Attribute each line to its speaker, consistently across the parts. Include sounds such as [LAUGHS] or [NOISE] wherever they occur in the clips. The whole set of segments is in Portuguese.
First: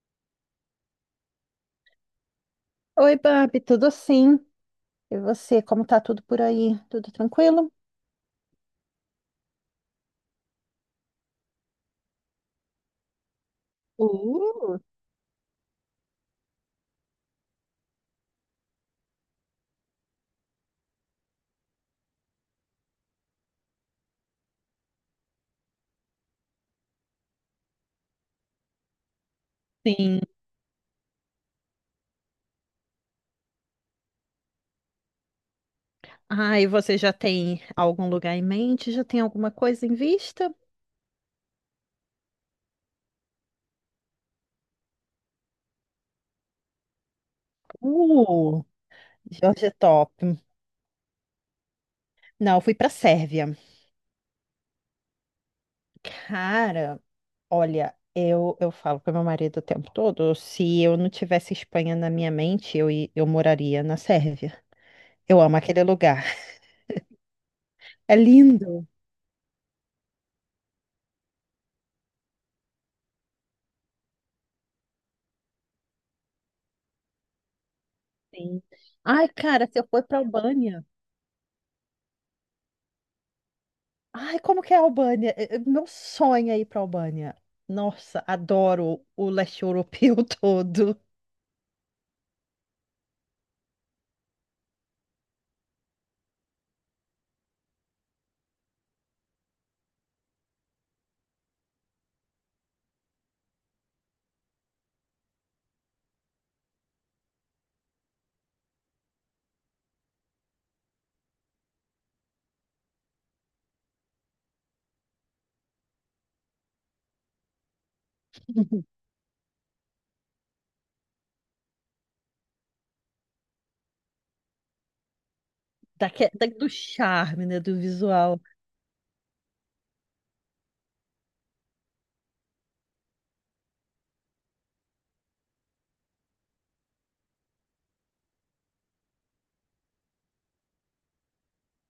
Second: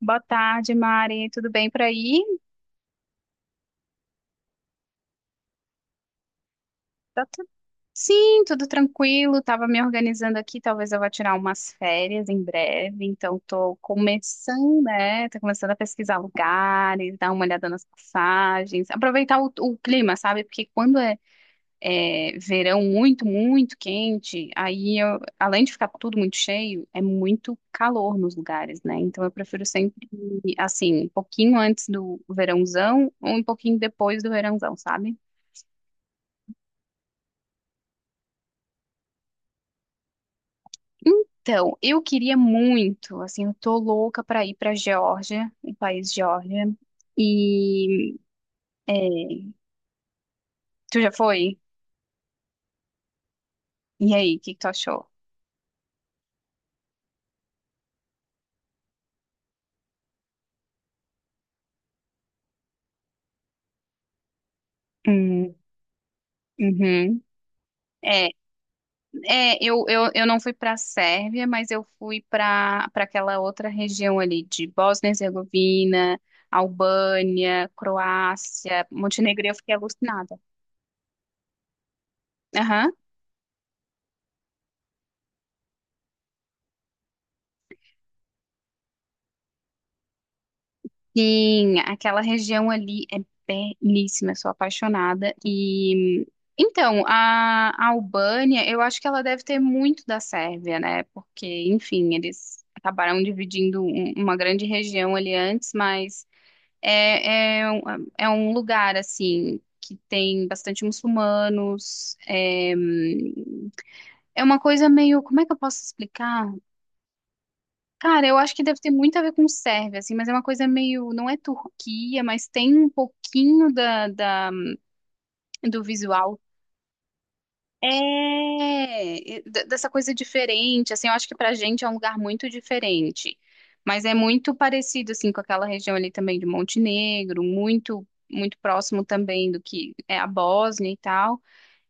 Speaker 1: Boa tarde, Mari. Tudo bem por aí?
Speaker 2: Oi, Babi, tudo sim? E você, como tá tudo por aí? Tudo
Speaker 1: Tá tu-
Speaker 2: tranquilo?
Speaker 1: Sim, tudo tranquilo. Tava me organizando aqui. Talvez eu vá tirar umas férias em breve. Então, tô
Speaker 2: Uh,
Speaker 1: começando, né? Tô começando a pesquisar lugares, dar uma olhada nas passagens, aproveitar o clima, sabe? Porque quando é verão muito, muito quente, além de ficar tudo muito cheio, é muito calor nos lugares, né? Então eu prefiro sempre
Speaker 2: sim.
Speaker 1: ir, assim, um pouquinho antes do verãozão ou um pouquinho depois do verãozão, sabe?
Speaker 2: Ah, e você já tem algum lugar em mente? Já tem alguma coisa em vista?
Speaker 1: Então, eu queria muito, assim, eu tô louca pra ir pra Geórgia, o país Geórgia. E
Speaker 2: Uh,
Speaker 1: é,
Speaker 2: Jorge é top.
Speaker 1: Tu já foi?
Speaker 2: Não, eu fui pra Sérvia.
Speaker 1: E aí, o que que tu achou?
Speaker 2: Cara, olha, eu falo pro meu marido o tempo todo, se eu não tivesse Espanha na minha mente, eu, eu moraria na Sérvia. Eu
Speaker 1: Hum,
Speaker 2: amo aquele lugar.
Speaker 1: uhum.
Speaker 2: É lindo.
Speaker 1: Eu não fui para a Sérvia, mas eu fui para aquela outra região ali de Bósnia e Herzegovina, Albânia,
Speaker 2: Sim.
Speaker 1: Croácia,
Speaker 2: Ai,
Speaker 1: Montenegro, eu
Speaker 2: cara,
Speaker 1: fiquei
Speaker 2: se eu for para
Speaker 1: alucinada.
Speaker 2: Albânia.
Speaker 1: Aham.
Speaker 2: Ai, como que é a Albânia? Meu sonho é ir pra Albânia. Nossa, adoro o leste europeu [LAUGHS] todo.
Speaker 1: Sim, aquela região ali é belíssima, eu sou apaixonada. E então, a Albânia, eu acho que ela deve ter muito da Sérvia, né? Porque, enfim, eles acabaram dividindo uma grande região ali antes, mas É, é, um- é um lugar, assim, que tem bastante muçulmanos. É uma coisa meio. Como é que eu posso explicar? Cara, eu acho que deve ter muito a ver com Sérvia, assim, mas é uma coisa meio. Não é Turquia, mas tem um pouquinho do visual.
Speaker 2: Do charme, né? Do visual.
Speaker 1: E dessa coisa diferente, assim, eu acho que pra gente é um lugar muito diferente, mas é muito parecido, assim, com aquela região ali também de Montenegro, muito, muito próximo também do que é a Bósnia e tal.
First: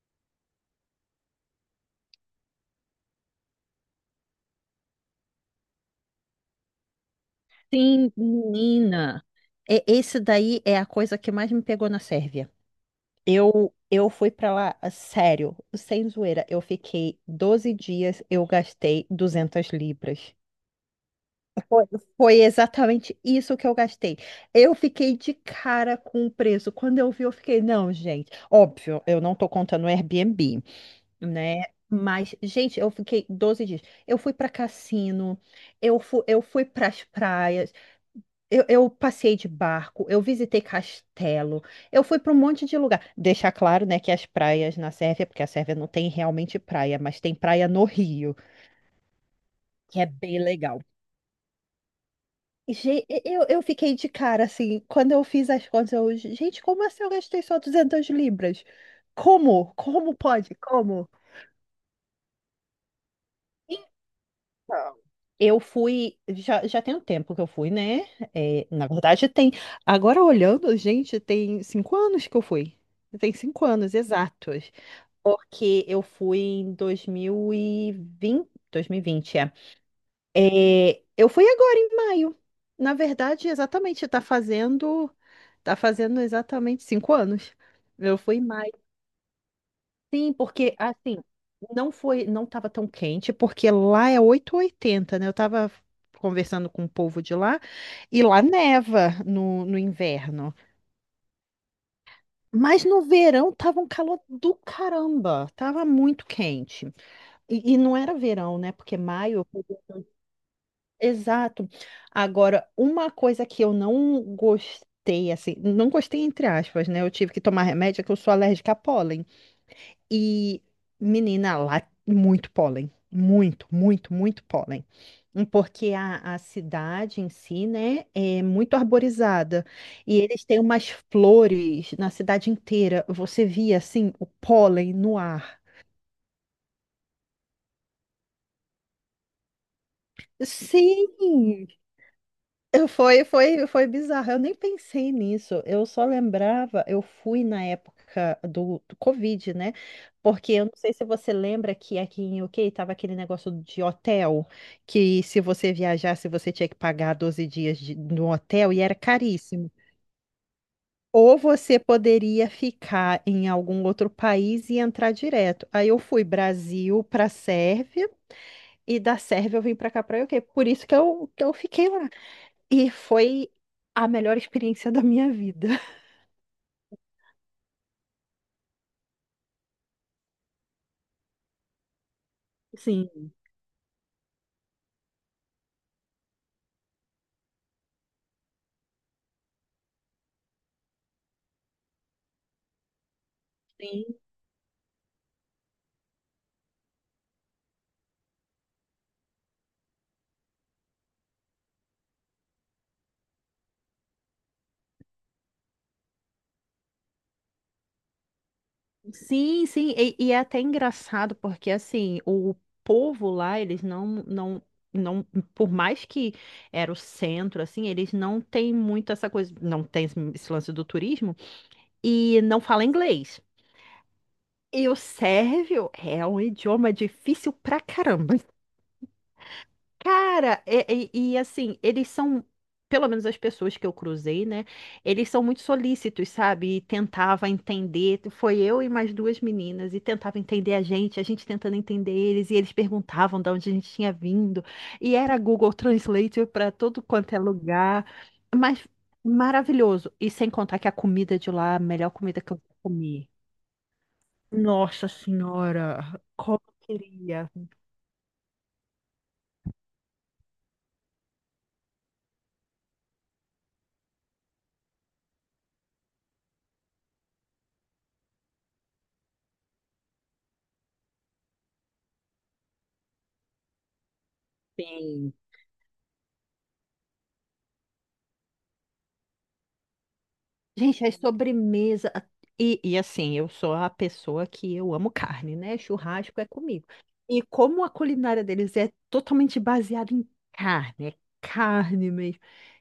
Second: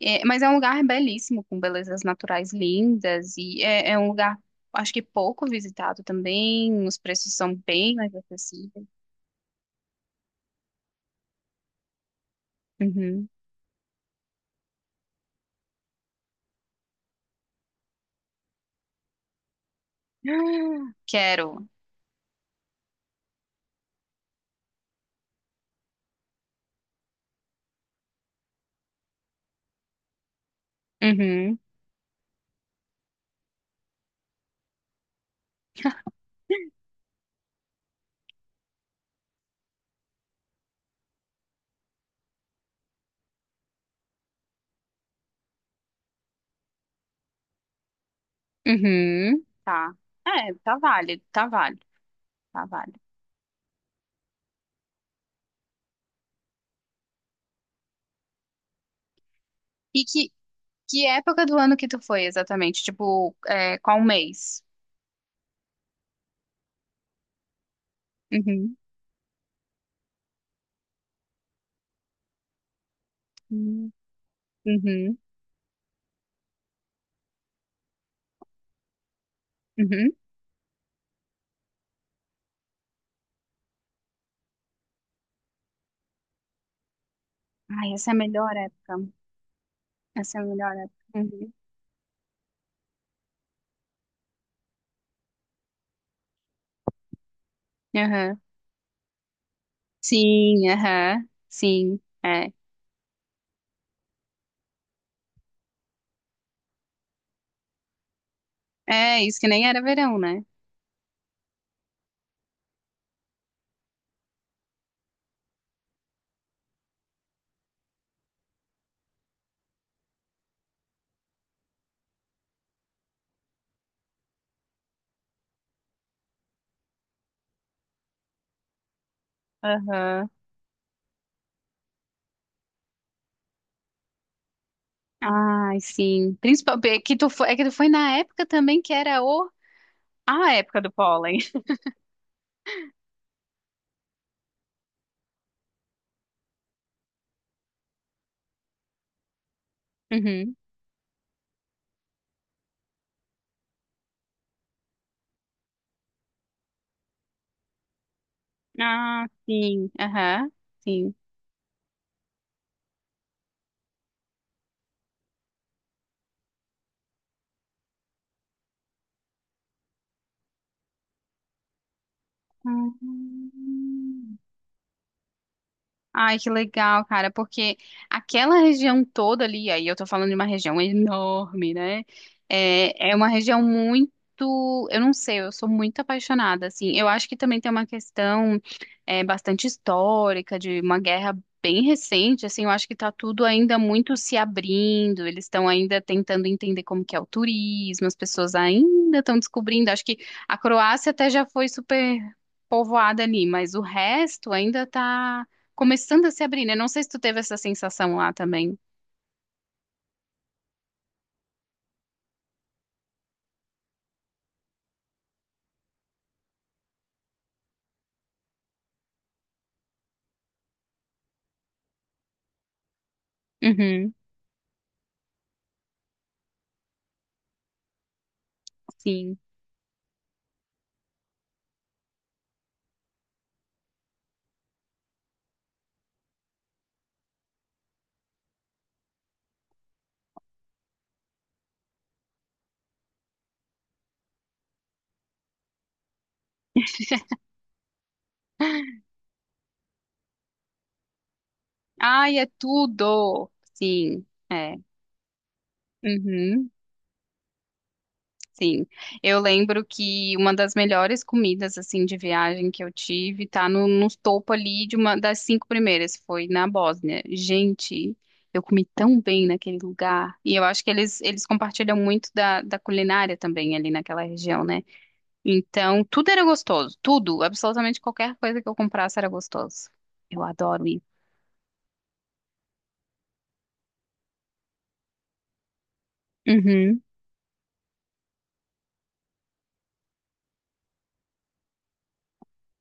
Speaker 1: Mas é um lugar belíssimo, com belezas naturais lindas, e é um lugar, acho que pouco visitado também, os preços são bem
Speaker 2: Sim,
Speaker 1: mais acessíveis.
Speaker 2: menina. É, esse daí é a coisa que mais me pegou na Sérvia.
Speaker 1: Uhum.
Speaker 2: Eu fui pra lá, a sério, sem zoeira. Eu fiquei 12 dias, eu gastei 200 libras.
Speaker 1: [GASPS] Quero.
Speaker 2: Foi foi exatamente isso que eu gastei. Eu fiquei de cara com o preço. Quando eu vi, eu fiquei, não, gente. Óbvio, eu não tô contando o Airbnb,
Speaker 1: Uhum.
Speaker 2: né? Mas, gente, eu fiquei 12 dias. Eu fui pra cassino, eu fui pras praias, eu passei de barco, eu visitei castelo, eu fui pra um monte de lugar. Deixar claro, né, que as praias na Sérvia, porque a Sérvia não tem realmente praia, mas tem praia no Rio,
Speaker 1: Uhum, tá.
Speaker 2: que é bem
Speaker 1: É, tá
Speaker 2: legal.
Speaker 1: válido, tá válido. Tá, vale.
Speaker 2: Eu fiquei de cara, assim, quando eu fiz as contas, eu, gente, como assim eu gastei só 200 libras? Como?
Speaker 1: E
Speaker 2: Como
Speaker 1: que,
Speaker 2: pode?
Speaker 1: que
Speaker 2: Como?
Speaker 1: época do ano que tu foi exatamente? Tipo, qual mês?
Speaker 2: Então, eu fui, já tem um tempo que eu fui, né? É,
Speaker 1: Uhum.
Speaker 2: na verdade, tem, agora olhando, gente, tem 5 anos que eu fui. Tem cinco
Speaker 1: Uhum.
Speaker 2: anos, exatos.
Speaker 1: Uhum.
Speaker 2: Porque eu fui em 2020, é.
Speaker 1: Uhum.
Speaker 2: É, eu fui agora em maio. Na verdade, exatamente, tá fazendo exatamente 5 anos.
Speaker 1: Ai, essa é a
Speaker 2: Eu fui em
Speaker 1: melhor
Speaker 2: maio.
Speaker 1: época.
Speaker 2: Sim,
Speaker 1: Essa é a melhor
Speaker 2: porque assim,
Speaker 1: época. Uhum.
Speaker 2: não tava tão quente, porque lá é oito e oitenta, né? Eu tava conversando com o povo de lá e
Speaker 1: Aham.
Speaker 2: lá neva no inverno.
Speaker 1: Sim, aham. Sim, é.
Speaker 2: Mas no verão tava um calor do caramba, tava muito quente. E não era verão, né? Porque
Speaker 1: É, isso
Speaker 2: maio.
Speaker 1: que nem era verão, né?
Speaker 2: Exato. Agora, uma coisa que eu não gostei, assim, não gostei entre aspas, né? Eu tive que tomar remédio, é que eu sou alérgica a pólen. E, menina, lá, muito pólen. Muito, muito, muito pólen. Porque a cidade em si, né, é muito arborizada. E
Speaker 1: Aham.
Speaker 2: eles têm umas flores na cidade inteira. Você via, assim, o pólen no ar.
Speaker 1: Ai, sim. Principalmente é que tu foi na época também que era o a época do pólen.
Speaker 2: Sim!
Speaker 1: [LAUGHS]
Speaker 2: Foi, foi bizarro. Eu nem pensei nisso. Eu só lembrava, eu fui na época do Covid, né? Porque
Speaker 1: Uhum.
Speaker 2: eu não sei se você lembra que aqui em UK tava aquele negócio de hotel, que se você viajasse, você tinha que pagar 12 dias de, no hotel e era
Speaker 1: Ah,
Speaker 2: caríssimo.
Speaker 1: sim, aham. Sim.
Speaker 2: Ou você poderia ficar em algum outro país e entrar direto. Aí eu fui Brasil para Sérvia e da Sérvia eu vim para cá para UK. Por isso que eu fiquei lá. E
Speaker 1: Ah.
Speaker 2: foi a melhor experiência da minha vida.
Speaker 1: Ai, que legal, cara, porque aquela região toda ali, aí eu tô falando de uma região enorme, né? É,
Speaker 2: Sim,
Speaker 1: é uma região muito, eu não sei, eu sou muito apaixonada, assim. Eu acho que também tem uma questão bastante histórica, de uma guerra bem recente, assim, eu acho que tá tudo ainda
Speaker 2: sim.
Speaker 1: muito se abrindo, eles estão ainda tentando entender como que é o turismo, as pessoas ainda estão descobrindo, acho que a Croácia até já foi super povoada ali, mas o resto ainda tá começando a se abrir, né? Não sei se tu teve essa sensação lá também.
Speaker 2: Sim, sim, e é até engraçado porque assim, o povo lá, eles não, não, não, por mais que era o centro, assim, eles não têm muito essa coisa, não tem esse lance do turismo e não fala inglês.
Speaker 1: Uhum,
Speaker 2: E o sérvio é um idioma difícil pra caramba.
Speaker 1: sim.
Speaker 2: Cara, assim, eles são, pelo menos as pessoas que eu cruzei, né? Eles são muito solícitos, sabe? E tentava entender. Foi eu e mais duas meninas, e tentava entender a gente tentando entender eles, e eles perguntavam de onde a gente tinha vindo. E era Google Translate para todo quanto é lugar. Mas maravilhoso. E sem contar que a comida de lá, a melhor
Speaker 1: Ai,
Speaker 2: comida
Speaker 1: é
Speaker 2: que eu comi.
Speaker 1: tudo! Sim, é.
Speaker 2: Nossa Senhora, como
Speaker 1: Uhum,
Speaker 2: eu queria.
Speaker 1: sim. Eu lembro que uma das melhores comidas, assim, de viagem que eu tive, tá no topo ali de uma das cinco primeiras, foi na Bósnia. Gente, eu comi tão bem naquele lugar. E eu acho que eles compartilham muito da culinária também ali naquela região, né?
Speaker 2: Bem.
Speaker 1: Então, tudo era gostoso. Tudo, absolutamente qualquer coisa que eu comprasse era gostoso. Eu adoro ir.
Speaker 2: Gente, as sobremesa. E assim, eu sou a pessoa que eu amo carne, né? Churrasco é comigo.
Speaker 1: Uhum.
Speaker 2: E como a culinária deles é totalmente baseada em carne, é carne mesmo.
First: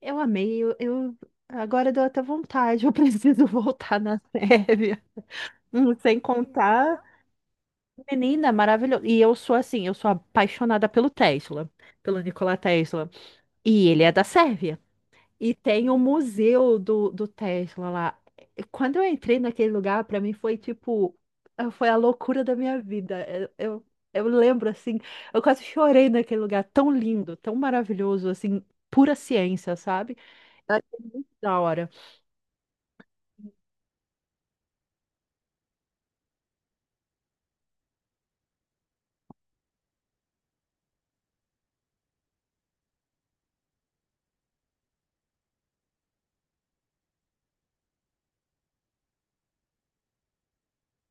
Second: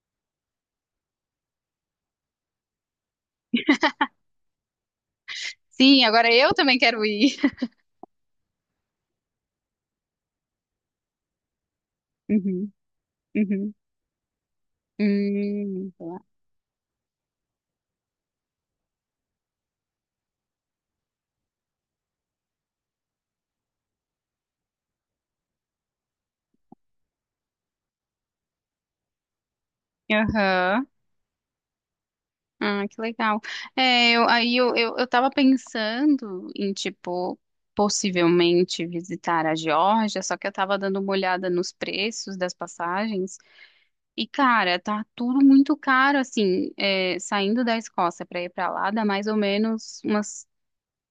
Speaker 2: Eu amei, agora deu até vontade, eu [LAUGHS] preciso voltar na Sérvia.
Speaker 1: Sim,
Speaker 2: Sem
Speaker 1: agora eu também
Speaker 2: contar,
Speaker 1: quero ir. [LAUGHS]
Speaker 2: menina, maravilhoso. E eu sou assim, eu sou apaixonada pelo Tesla, pelo Nikola
Speaker 1: Uhum,
Speaker 2: Tesla.
Speaker 1: uhum.
Speaker 2: E ele é da Sérvia. E tem o
Speaker 1: Sei.
Speaker 2: museu do Tesla lá. Quando eu entrei naquele lugar, para mim foi tipo, foi a loucura da minha vida. Eu lembro assim, eu quase chorei naquele lugar, tão lindo, tão maravilhoso, assim, pura ciência, sabe? Eu
Speaker 1: Aham.
Speaker 2: achei muito da hora.
Speaker 1: Ah, que legal. Aí eu tava pensando em, tipo, possivelmente visitar a Geórgia, só que eu tava dando uma olhada nos preços das passagens. E, cara, tá tudo muito caro, assim, saindo da Escócia pra ir pra lá, dá mais ou menos umas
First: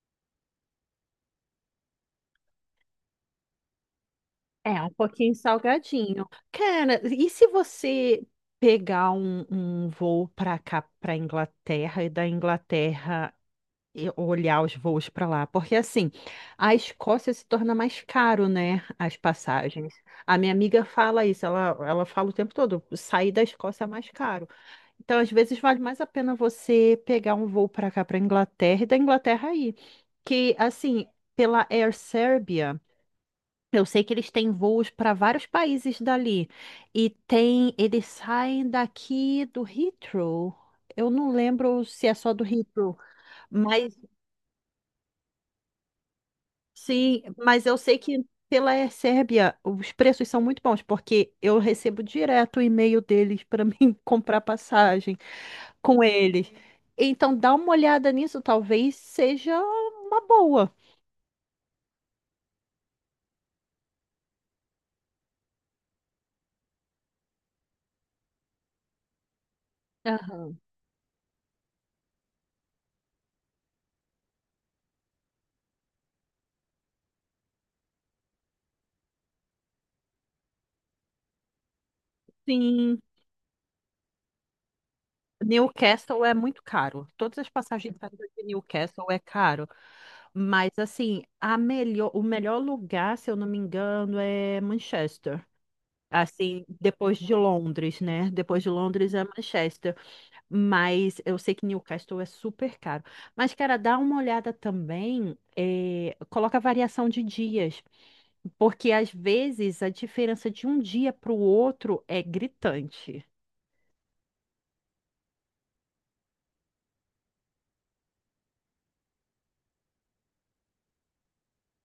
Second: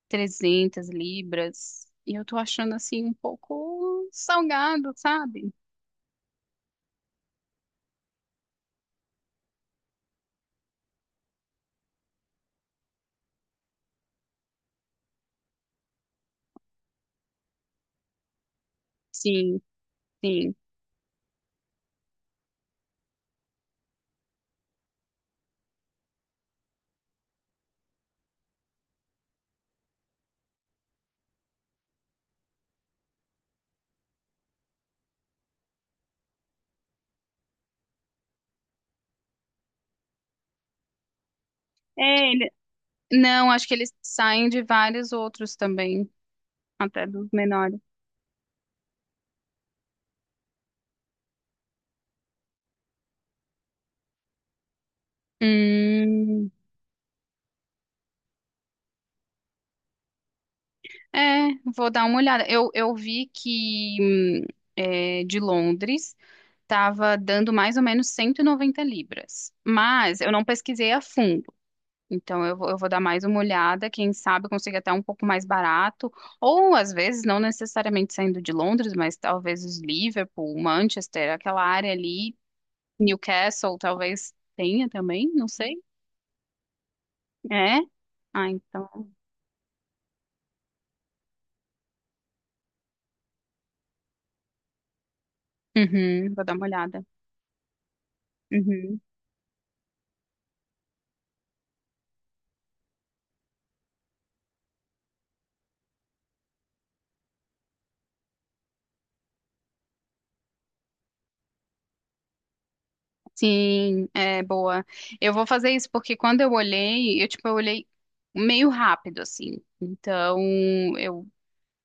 Speaker 1: 300 libras. E eu tô achando assim um pouco
Speaker 2: É, um
Speaker 1: salgado,
Speaker 2: pouquinho
Speaker 1: sabe?
Speaker 2: salgadinho. Cara, e se você pegar um voo para cá, para Inglaterra, e da Inglaterra e olhar os voos para lá, porque assim, a Escócia se torna mais caro, né, as
Speaker 1: Sim,
Speaker 2: passagens. A minha
Speaker 1: sim.
Speaker 2: amiga fala isso, ela fala o tempo todo, sair da Escócia é mais caro. Então, às vezes vale mais a pena você pegar um voo para cá, para Inglaterra e da Inglaterra aí, que assim, pela Air Serbia, eu sei que eles têm voos para vários países dali e tem, eles saem daqui do Heathrow. Eu não lembro se é
Speaker 1: É,
Speaker 2: só do
Speaker 1: ele...
Speaker 2: Heathrow,
Speaker 1: Não, acho que eles
Speaker 2: mas
Speaker 1: saem de vários outros também, até
Speaker 2: Sim,
Speaker 1: dos
Speaker 2: mas eu
Speaker 1: menores.
Speaker 2: sei que pela Sérbia os preços são muito bons, porque eu recebo direto o e-mail deles para [LAUGHS] mim comprar passagem com
Speaker 1: Hum,
Speaker 2: eles. Então dá uma olhada nisso, talvez seja uma boa.
Speaker 1: é, Vou dar uma olhada. Eu vi que de Londres estava dando mais ou menos 190 libras, mas eu não
Speaker 2: Aham.
Speaker 1: pesquisei a fundo. Então eu vou dar mais uma olhada, quem sabe eu consiga até um pouco mais barato, ou às vezes não necessariamente saindo de Londres, mas talvez os Liverpool, Manchester, aquela área ali,
Speaker 2: Sim,
Speaker 1: Newcastle talvez tenha também, não sei.
Speaker 2: Newcastle é muito caro. Todas as
Speaker 1: É?
Speaker 2: passagens saindo de
Speaker 1: Ah,
Speaker 2: Newcastle
Speaker 1: então.
Speaker 2: é caro. Mas assim, a melhor, o melhor lugar, se eu não me engano, é Manchester.
Speaker 1: Uhum, vou dar
Speaker 2: Assim,
Speaker 1: uma olhada.
Speaker 2: depois de Londres, né? Depois de
Speaker 1: Uhum.
Speaker 2: Londres é Manchester. Mas eu sei que Newcastle é super caro. Mas, cara, dá uma olhada também, coloca variação de dias. Porque às vezes a diferença de um dia para o outro é gritante.
Speaker 1: Sim, é boa. Eu vou fazer isso porque quando eu olhei, eu tipo, eu olhei meio rápido assim. Então, eu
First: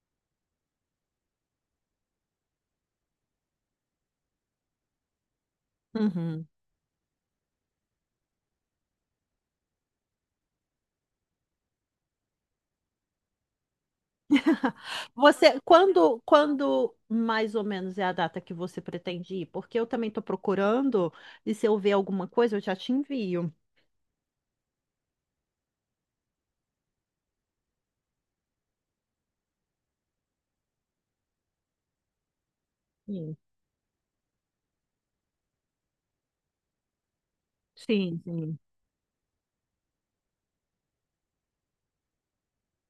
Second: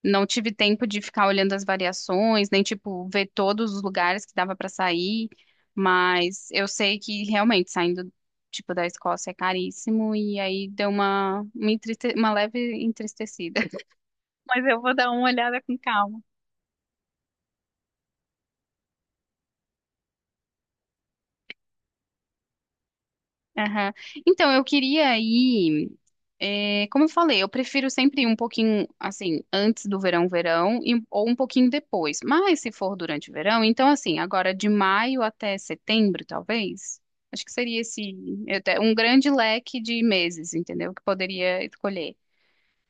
Speaker 1: não tive tempo de ficar olhando as variações, nem tipo ver todos os lugares que dava para sair, mas
Speaker 2: Uhum.
Speaker 1: eu sei que realmente saindo tipo da Escócia é caríssimo e aí deu uma leve entristecida. [LAUGHS] Mas
Speaker 2: [LAUGHS]
Speaker 1: eu vou dar uma
Speaker 2: Você,
Speaker 1: olhada com calma.
Speaker 2: quando mais ou menos é a data que você pretende ir? Porque eu também estou procurando, e se eu ver alguma coisa, eu já te envio.
Speaker 1: Aham. Então, eu queria ir. Como eu falei, eu prefiro sempre ir um pouquinho assim, antes do verão, verão, ou um pouquinho depois. Mas se for durante o
Speaker 2: Sim,
Speaker 1: verão, então assim, agora de maio até setembro, talvez. Acho que seria esse
Speaker 2: sim.
Speaker 1: até um grande leque de meses, entendeu? Que poderia escolher.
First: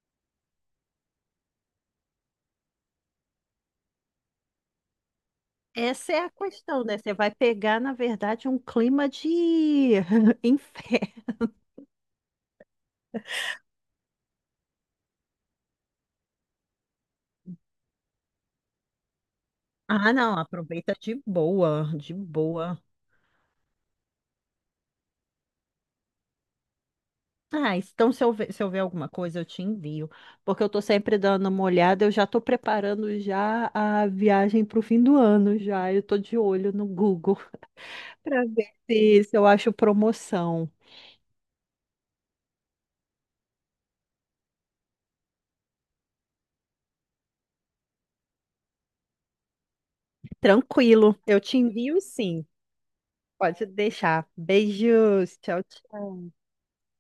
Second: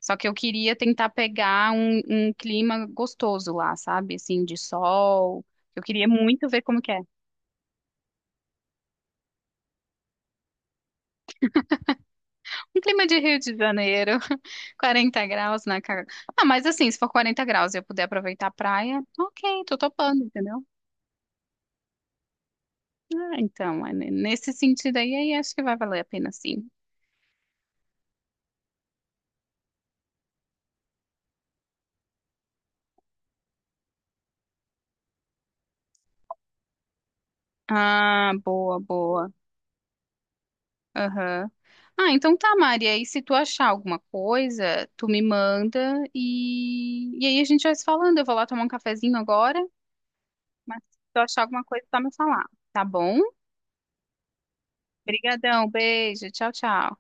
Speaker 1: Só que eu queria tentar pegar um clima gostoso lá, sabe? Assim, de sol. Eu queria
Speaker 2: Essa é a
Speaker 1: muito ver como
Speaker 2: questão,
Speaker 1: que
Speaker 2: né?
Speaker 1: é.
Speaker 2: Você vai pegar, na verdade, um clima de [LAUGHS] inferno.
Speaker 1: Um clima de Rio de Janeiro, [LAUGHS] 40 graus na cara. Ah, mas assim, se for 40 graus e eu puder aproveitar a praia, ok, tô
Speaker 2: Ah,
Speaker 1: topando,
Speaker 2: não,
Speaker 1: entendeu?
Speaker 2: aproveita de boa, de boa.
Speaker 1: Ah, então, nesse sentido aí acho que vai valer a pena sim.
Speaker 2: Ah, então se eu ver, alguma coisa, eu te envio. Porque eu tô sempre dando uma olhada, eu já tô preparando já a viagem pro fim do ano já. Eu tô de olho no Google [LAUGHS]
Speaker 1: Ah,
Speaker 2: para ver
Speaker 1: boa, boa.
Speaker 2: se eu acho promoção.
Speaker 1: Aham. Ah, então tá, Maria. E se tu achar alguma coisa, tu me manda e aí a gente vai se falando. Eu vou lá tomar um cafezinho agora, mas se
Speaker 2: Tranquilo,
Speaker 1: tu
Speaker 2: eu
Speaker 1: achar
Speaker 2: te
Speaker 1: alguma coisa, tá
Speaker 2: envio
Speaker 1: me falar,
Speaker 2: sim.
Speaker 1: tá bom?
Speaker 2: Pode deixar. Beijos, tchau,
Speaker 1: Obrigadão, beijo,
Speaker 2: tchau.
Speaker 1: tchau, tchau.